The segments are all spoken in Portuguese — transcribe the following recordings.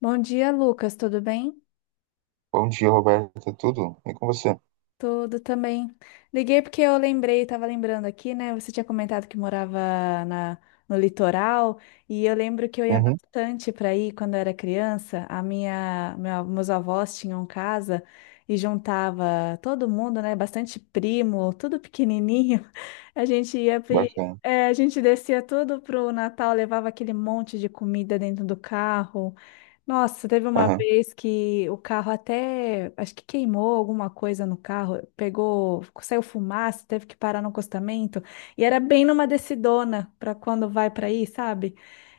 Bom dia, Lucas. Tudo bem? Bom dia, Roberta. Tudo? E com você? Tudo também. Liguei porque eu lembrei, estava lembrando aqui, né? Você tinha comentado que morava na, no litoral e eu lembro que eu ia Uhum, bastante para ir quando eu era criança. Meus avós tinham casa e juntava todo mundo, né? Bastante primo, tudo pequenininho. A gente ia, pri- bacana. é, A gente descia tudo pro Natal, levava aquele monte de comida dentro do carro. Nossa, teve uma Aham. vez que o carro até, acho que queimou alguma coisa no carro, pegou, saiu fumaça, teve que parar no acostamento, e era bem numa descidona para quando vai para aí, sabe?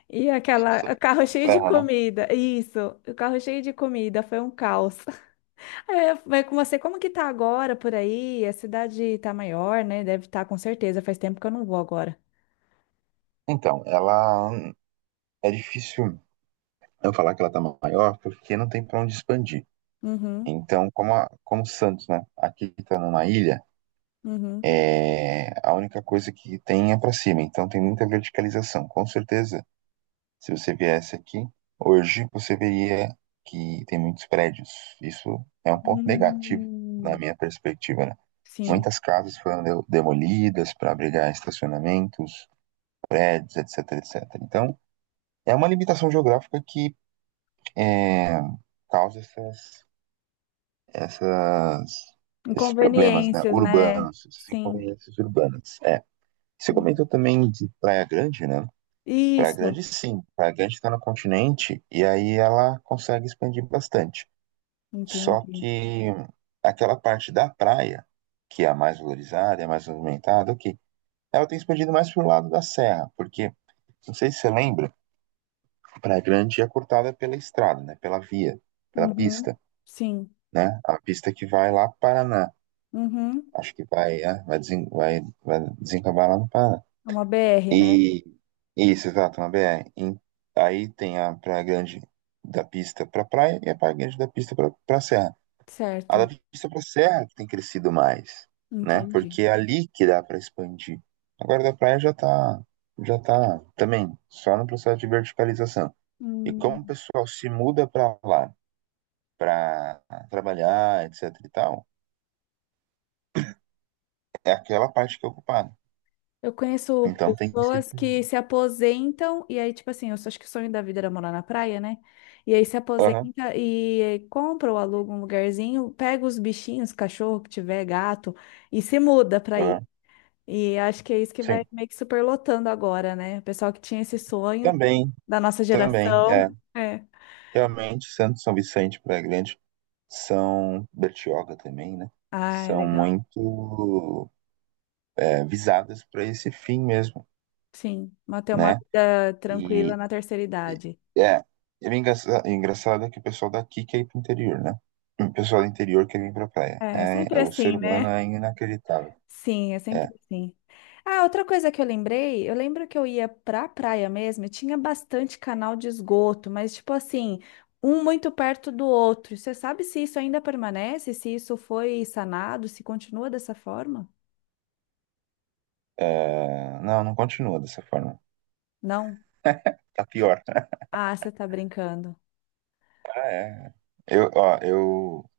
Sim, O sei. carro A cheio de serra, né? comida, isso, o carro cheio de comida, foi um caos. É, vai com você, como que tá agora por aí? A cidade tá maior, né? Deve estar com certeza, faz tempo que eu não vou agora. Então, ela é difícil eu falar que ela tá maior porque não tem pra onde expandir. Uhum, Então, como, como Santos, né? Aqui tá numa ilha, uhum. A única coisa que tem é pra cima. Então, tem muita verticalização. Com certeza, se você viesse aqui hoje, você veria que tem muitos prédios. Isso é um ponto negativo na Hum, minha perspectiva, né? sim. Muitas casas foram demolidas para abrigar estacionamentos, prédios, etc, etc. Então, é uma limitação geográfica que é, causa essas, esses problemas, né, Inconveniências, né? urbanos, essas Sim. inconveniências urbanas. É. Você Uhum. comentou também de Praia Grande, né? Praia Isso, Grande, sim. Praia Grande está no continente e aí ela consegue expandir bastante. Só entendi. que aquela parte da praia, que é a mais valorizada, é a mais movimentada, ok. Ela tem expandido mais para o lado da serra, porque, não sei se você lembra, Praia Grande é cortada pela estrada, né? Pela via, pela Uhum. pista, Sim. né? A pista que vai lá para Paraná. Uhum. Acho que vai, é, vai, desen, vai, vai desencavar lá no Paraná. É uma BR, né? E isso, exato, na BR. Aí tem a Praia Grande da pista para praia e a Praia Grande da pista para serra. A da Certo, pista para serra que tem crescido mais, né? entendi. Porque é ali que dá para expandir. Agora da praia já tá, também só no processo de verticalização. E como o Hum. pessoal se muda para lá para trabalhar, etc e tal, é aquela parte que é ocupada. Eu conheço Então tem sido pessoas ser que dividido. se aposentam e aí, tipo assim, acho que o sonho da vida era morar na praia, né? E aí se Aham, aposenta e compra ou aluga um lugarzinho, pega os bichinhos, cachorro que tiver, gato, e se muda pra aí. aham, E acho que é isso que vai sim. meio que superlotando agora, né? O pessoal que tinha esse sonho Também, da nossa também, geração. é. É. Realmente, Santos, São Vicente, Praia Grande, são Bertioga também, né? Ah, São legal. muito visadas para esse fim mesmo, Sim, manter uma né? vida tranquila E na terceira e- idade. é, é bem engraçado é que o pessoal daqui quer ir pro interior, né? O pessoal do interior quer vir pra praia. É, é É, sempre é, o ser assim, né? humano é inacreditável. Sim, é É, sempre assim. Ah, outra coisa que eu lembrei, eu lembro que eu ia pra praia mesmo e tinha bastante canal de esgoto, mas tipo assim, um muito perto do outro. Você sabe se isso ainda permanece, se isso foi sanado, se continua dessa forma? é, não, não continua dessa forma. Não? Tá pior. Ah, você tá brincando. Ah, é. Eu, ó, eu,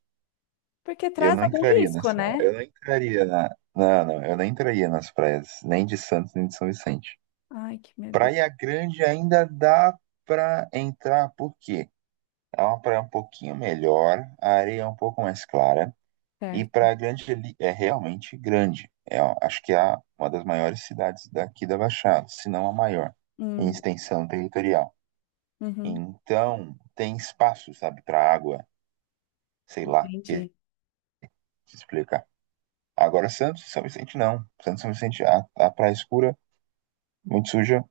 Porque eu traz não algum entraria risco, nessa. né? Eu não entraria na. Não, não, eu não entraria nas praias, nem de Santos, nem de São Vicente. Ai, que meu Deus. Praia Grande ainda dá pra entrar, por quê? É uma praia um pouquinho melhor, a areia é um pouco mais clara. E Certo. Praia Grande ali é realmente grande. É, ó, acho que uma das maiores cidades daqui da Baixada, se não a maior, em Hum, extensão territorial. uhum, Então, tem espaço, sabe, para água, sei lá, que entendi. te explicar. Agora, Santos e São Vicente não. Santos e São Vicente, a praia escura, muito suja.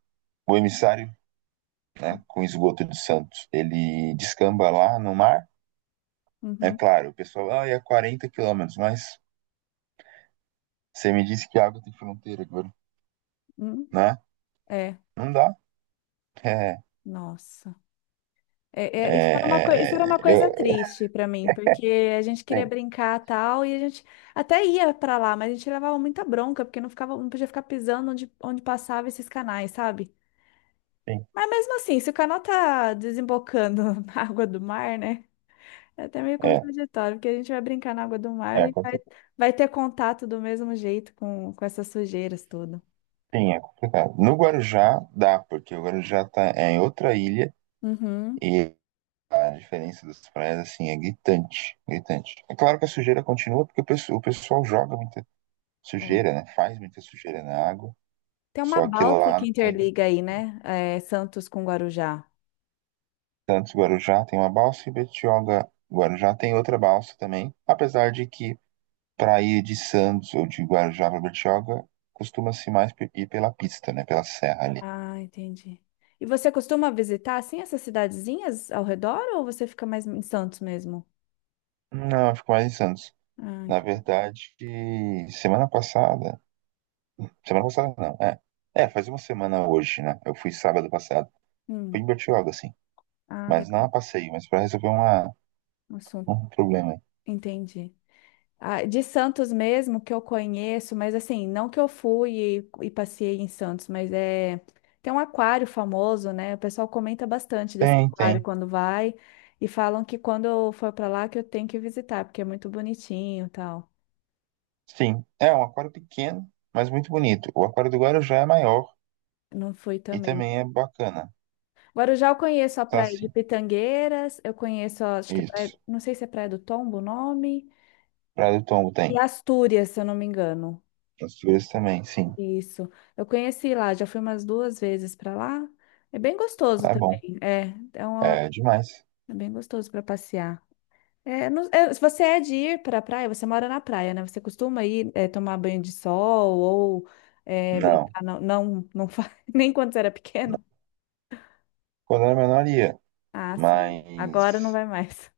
O emissário, né, com esgoto de Santos, ele descamba lá no mar. É Uhum, claro, o pessoal, ah, é 40 quilômetros, mas você me disse que a água tem fronteira, agora, uhum. né? É, Não dá. É, nossa. É, Isso era uma coisa, é, isso é, era uma coisa eu- triste pra mim, porque a gente queria sim, brincar tal, e a gente até ia pra lá, mas a gente levava muita bronca, porque não ficava, não podia ficar pisando onde, onde passava esses canais, sabe? sim, Mas mesmo assim, se o canal tá desembocando na água do mar, né? É até meio é, contraditório, porque a gente vai brincar na água do mar é, contra- vai ter contato do mesmo jeito com essas sujeiras tudo. sim, é complicado. No Guarujá dá, porque o Guarujá tá, é em outra ilha Uhum, e a diferença das praias, assim, é gritante, gritante. É claro que a sujeira continua porque o pessoal joga muita é. sujeira, né? Faz muita sujeira na água, Tem uma só que balsa lá que não tem interliga aí, né? É, Santos com Guarujá. tantos Guarujá, tem uma balsa e Betioga, Guarujá tem outra balsa também, apesar de que para ir de Santos ou de Guarujá para Betioga costuma-se mais ir pela pista, né? Pela serra ali. Ah, entendi. E você costuma visitar, assim, essas cidadezinhas ao redor ou você fica mais em Santos mesmo? Não, ficou mais de Santos. Ah, Na entendi. verdade, semana passada. Semana passada não, é. É, faz uma semana hoje, né? Eu fui sábado passado. Fui em Hum, Bertioga, sim. ah, Mas não a legal. passeio, mas pra resolver uma, Um assunto. um problema aí. Entendi. Ah, de Santos mesmo que eu conheço, mas assim, não que eu fui e passei em Santos, mas é tem um aquário famoso, né? O pessoal comenta bastante desse Tem, tem. aquário quando vai e falam que quando eu for para lá que eu tenho que visitar, porque é muito bonitinho, e tal. Sim. É um aquário pequeno, mas muito bonito. O aquário do Guarujá é maior Não fui e também. também é bacana. Agora eu já conheço a Tá praia de sim. Pitangueiras, eu conheço, acho que é praia, Isso. não sei se é Praia do Tombo o nome, Praia do Tombo e tem. Astúrias, se eu não me engano. As figuras também, sim. Isso. Eu conheci lá, já fui umas duas vezes para lá. É bem gostoso Lá é bom. também. É, uma- É demais. É bem gostoso para passear. Se você é de ir para a praia, você mora na praia, né? Você costuma tomar banho de sol ou Não. brincar? Não, não, não faz, nem quando você era pequeno. Quando era menor ia. Ah, sim. Agora não Mas. vai mais.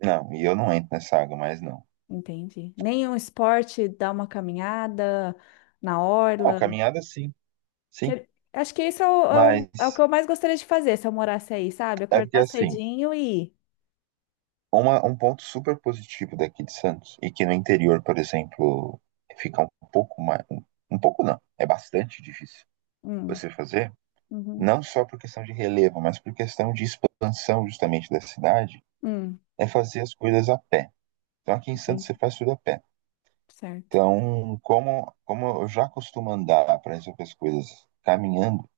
Não, e eu não entro nessa água mais, não. Entendi. Nenhum esporte, dar uma caminhada na Não, orla. caminhada sim, sim. Que- Acho que isso é Mas é o que eu mais gostaria de fazer se eu morasse aí, sabe? é porque Acordar assim, cedinho e ir. Um ponto super positivo daqui de Santos, e que no interior, por exemplo, fica um pouco mais. Um pouco não, é bastante difícil Hum, você fazer, uhum, não só por questão de relevo, mas por questão de expansão justamente da cidade, hum, é fazer as coisas a pé. Então aqui em Santos entendi. você faz tudo a pé. Certo. Então, como eu já costumo andar para resolver as coisas caminhando,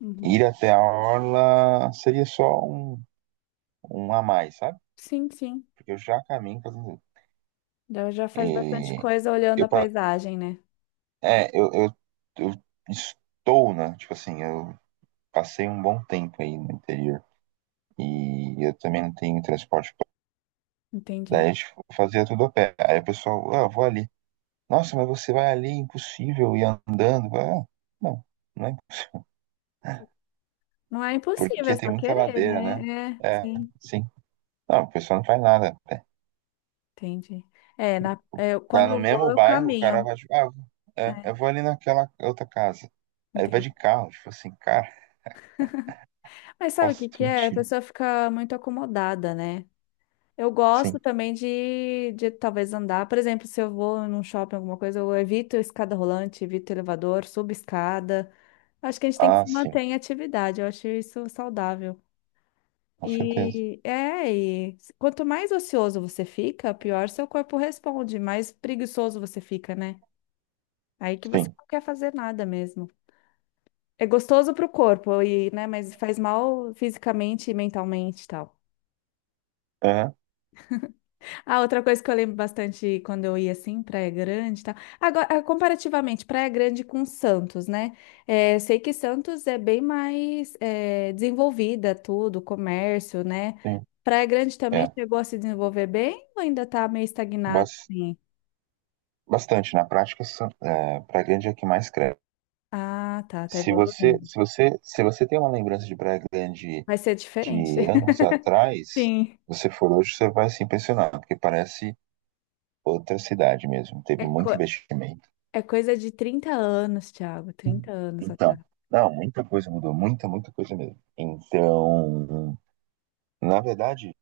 Uhum. ir até a orla seria só um a mais, sabe? Sim, sim. Porque eu já caminho fazendo isso. Já já E faz bastante coisa olhando eu, a pa- paisagem, né? é, eu estou, né? Tipo assim, eu passei um bom tempo aí no interior. E eu também não tenho transporte público. Daí a Entendi. gente fazia tudo a pé. Aí o pessoal, ah, eu vou ali. Nossa, mas você vai ali, é impossível ir andando. Eu falei, ah, não, não é impossível. Não é impossível, é Porque tem só muita querer, ladeira, né? né? É, É, sim, sim. Não, o pessoal não faz nada. entendi. Tá Quando no eu vou, mesmo eu bairro, o cara vai, caminho. tipo, ah, É, eu vou ali naquela outra casa. Aí ele vai entendi. de carro, tipo assim, cara, Mas qual sabe o o que que é? A sentido? pessoa fica muito acomodada, né? Eu gosto Sim. também de talvez andar. Por exemplo, se eu vou num shopping, alguma coisa, eu evito escada rolante, evito elevador, subo escada. Acho que a gente tem que Ah, se sim, manter em atividade. Eu acho isso saudável. com certeza. E quanto mais ocioso você fica, pior seu corpo responde, mais preguiçoso você fica, né? Aí que você Sim. não quer fazer nada mesmo. É gostoso pro corpo, e, né, mas faz mal fisicamente e mentalmente e tal. Aham, Ah, outra coisa que eu lembro bastante quando eu ia assim, Praia Grande e tal. Agora, ah, comparativamente, Praia Grande com Santos, né? Eu sei que Santos é bem mais desenvolvida, tudo, comércio, né? sim. Praia Grande também É. chegou a se desenvolver bem ou ainda tá meio estagnado, Bas- assim? Bastante. Na prática, Praia Grande é a que mais cresce. Ah, tá, tá Se você, evoluindo. se você, se você tem uma lembrança de Praia Grande Vai ser diferente. de anos atrás, Sim. você for hoje, você vai se impressionar, porque parece outra cidade mesmo. Teve É, muito co- investimento. É coisa de 30 anos, Thiago. 30 anos Então, atrás. não, muita coisa mudou, muita, muita coisa mesmo. Então, na verdade,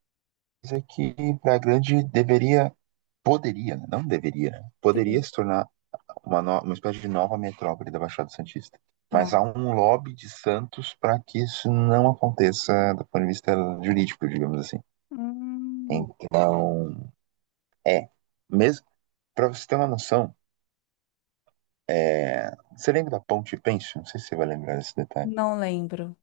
coisa que Praia Grande deveria, poderia, né? Não deveria, né? Poderia Sim. se tornar uma, no- uma espécie de nova metrópole da Baixada Santista. Mas Não. há um lobby de Santos para que isso não aconteça do ponto de vista jurídico, digamos assim. Hum, Então, é, mesmo, para você ter uma noção, é, você lembra da Ponte Pênsil? Não sei se você vai lembrar desse detalhe. não lembro.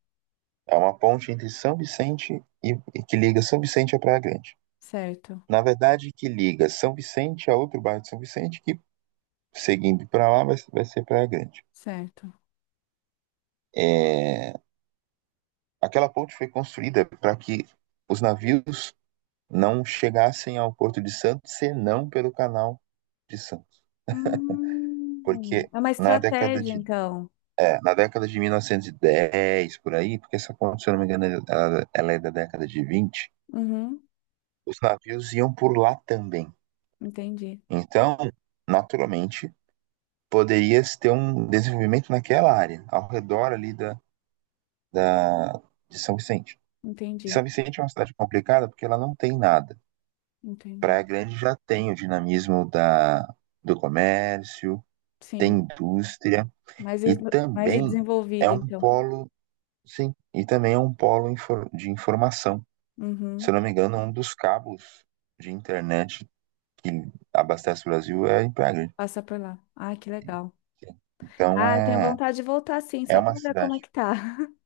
É uma ponte entre São Vicente e que liga São Vicente a Praia Grande. Certo. Na verdade, que liga São Vicente a outro bairro de São Vicente, que seguindo para lá vai ser Praia Grande. Certo. É, aquela ponte foi construída para que os navios não chegassem ao Porto de Santos senão pelo Canal de Santos, porque É uma na década estratégia, de então. na década de 1910 por aí, porque essa ponte, se eu não me engano, ela é da década de 20, Uhum, os navios iam por lá também. entendi, Então, naturalmente, poderia-se ter um desenvolvimento naquela área, ao redor ali da, de São Vicente. E entendi, São Vicente é uma cidade complicada porque ela não tem nada. entendi. Praia Grande já tem o dinamismo da, do comércio, tem Sim, indústria mais, e es- mais também é desenvolvida, um então. polo, sim, e também é um polo de informação. Se Uhum, eu não me engano, um dos cabos de internet que abastece o Brasil é em Praia Grande. passa por lá. Ah, que legal. Então Ah, tenho é vontade de voltar, sim, É só uma para ver como é cidade. que tá.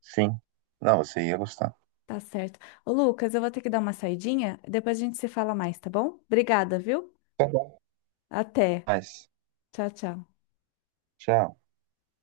Sim. Não, você ia gostar. Tá certo. Ô, Lucas, eu vou ter que dar uma saidinha, depois a gente se fala mais, tá bom? Obrigada, viu? Tá bom. Até. Mas, Tchau, tchau. tchau.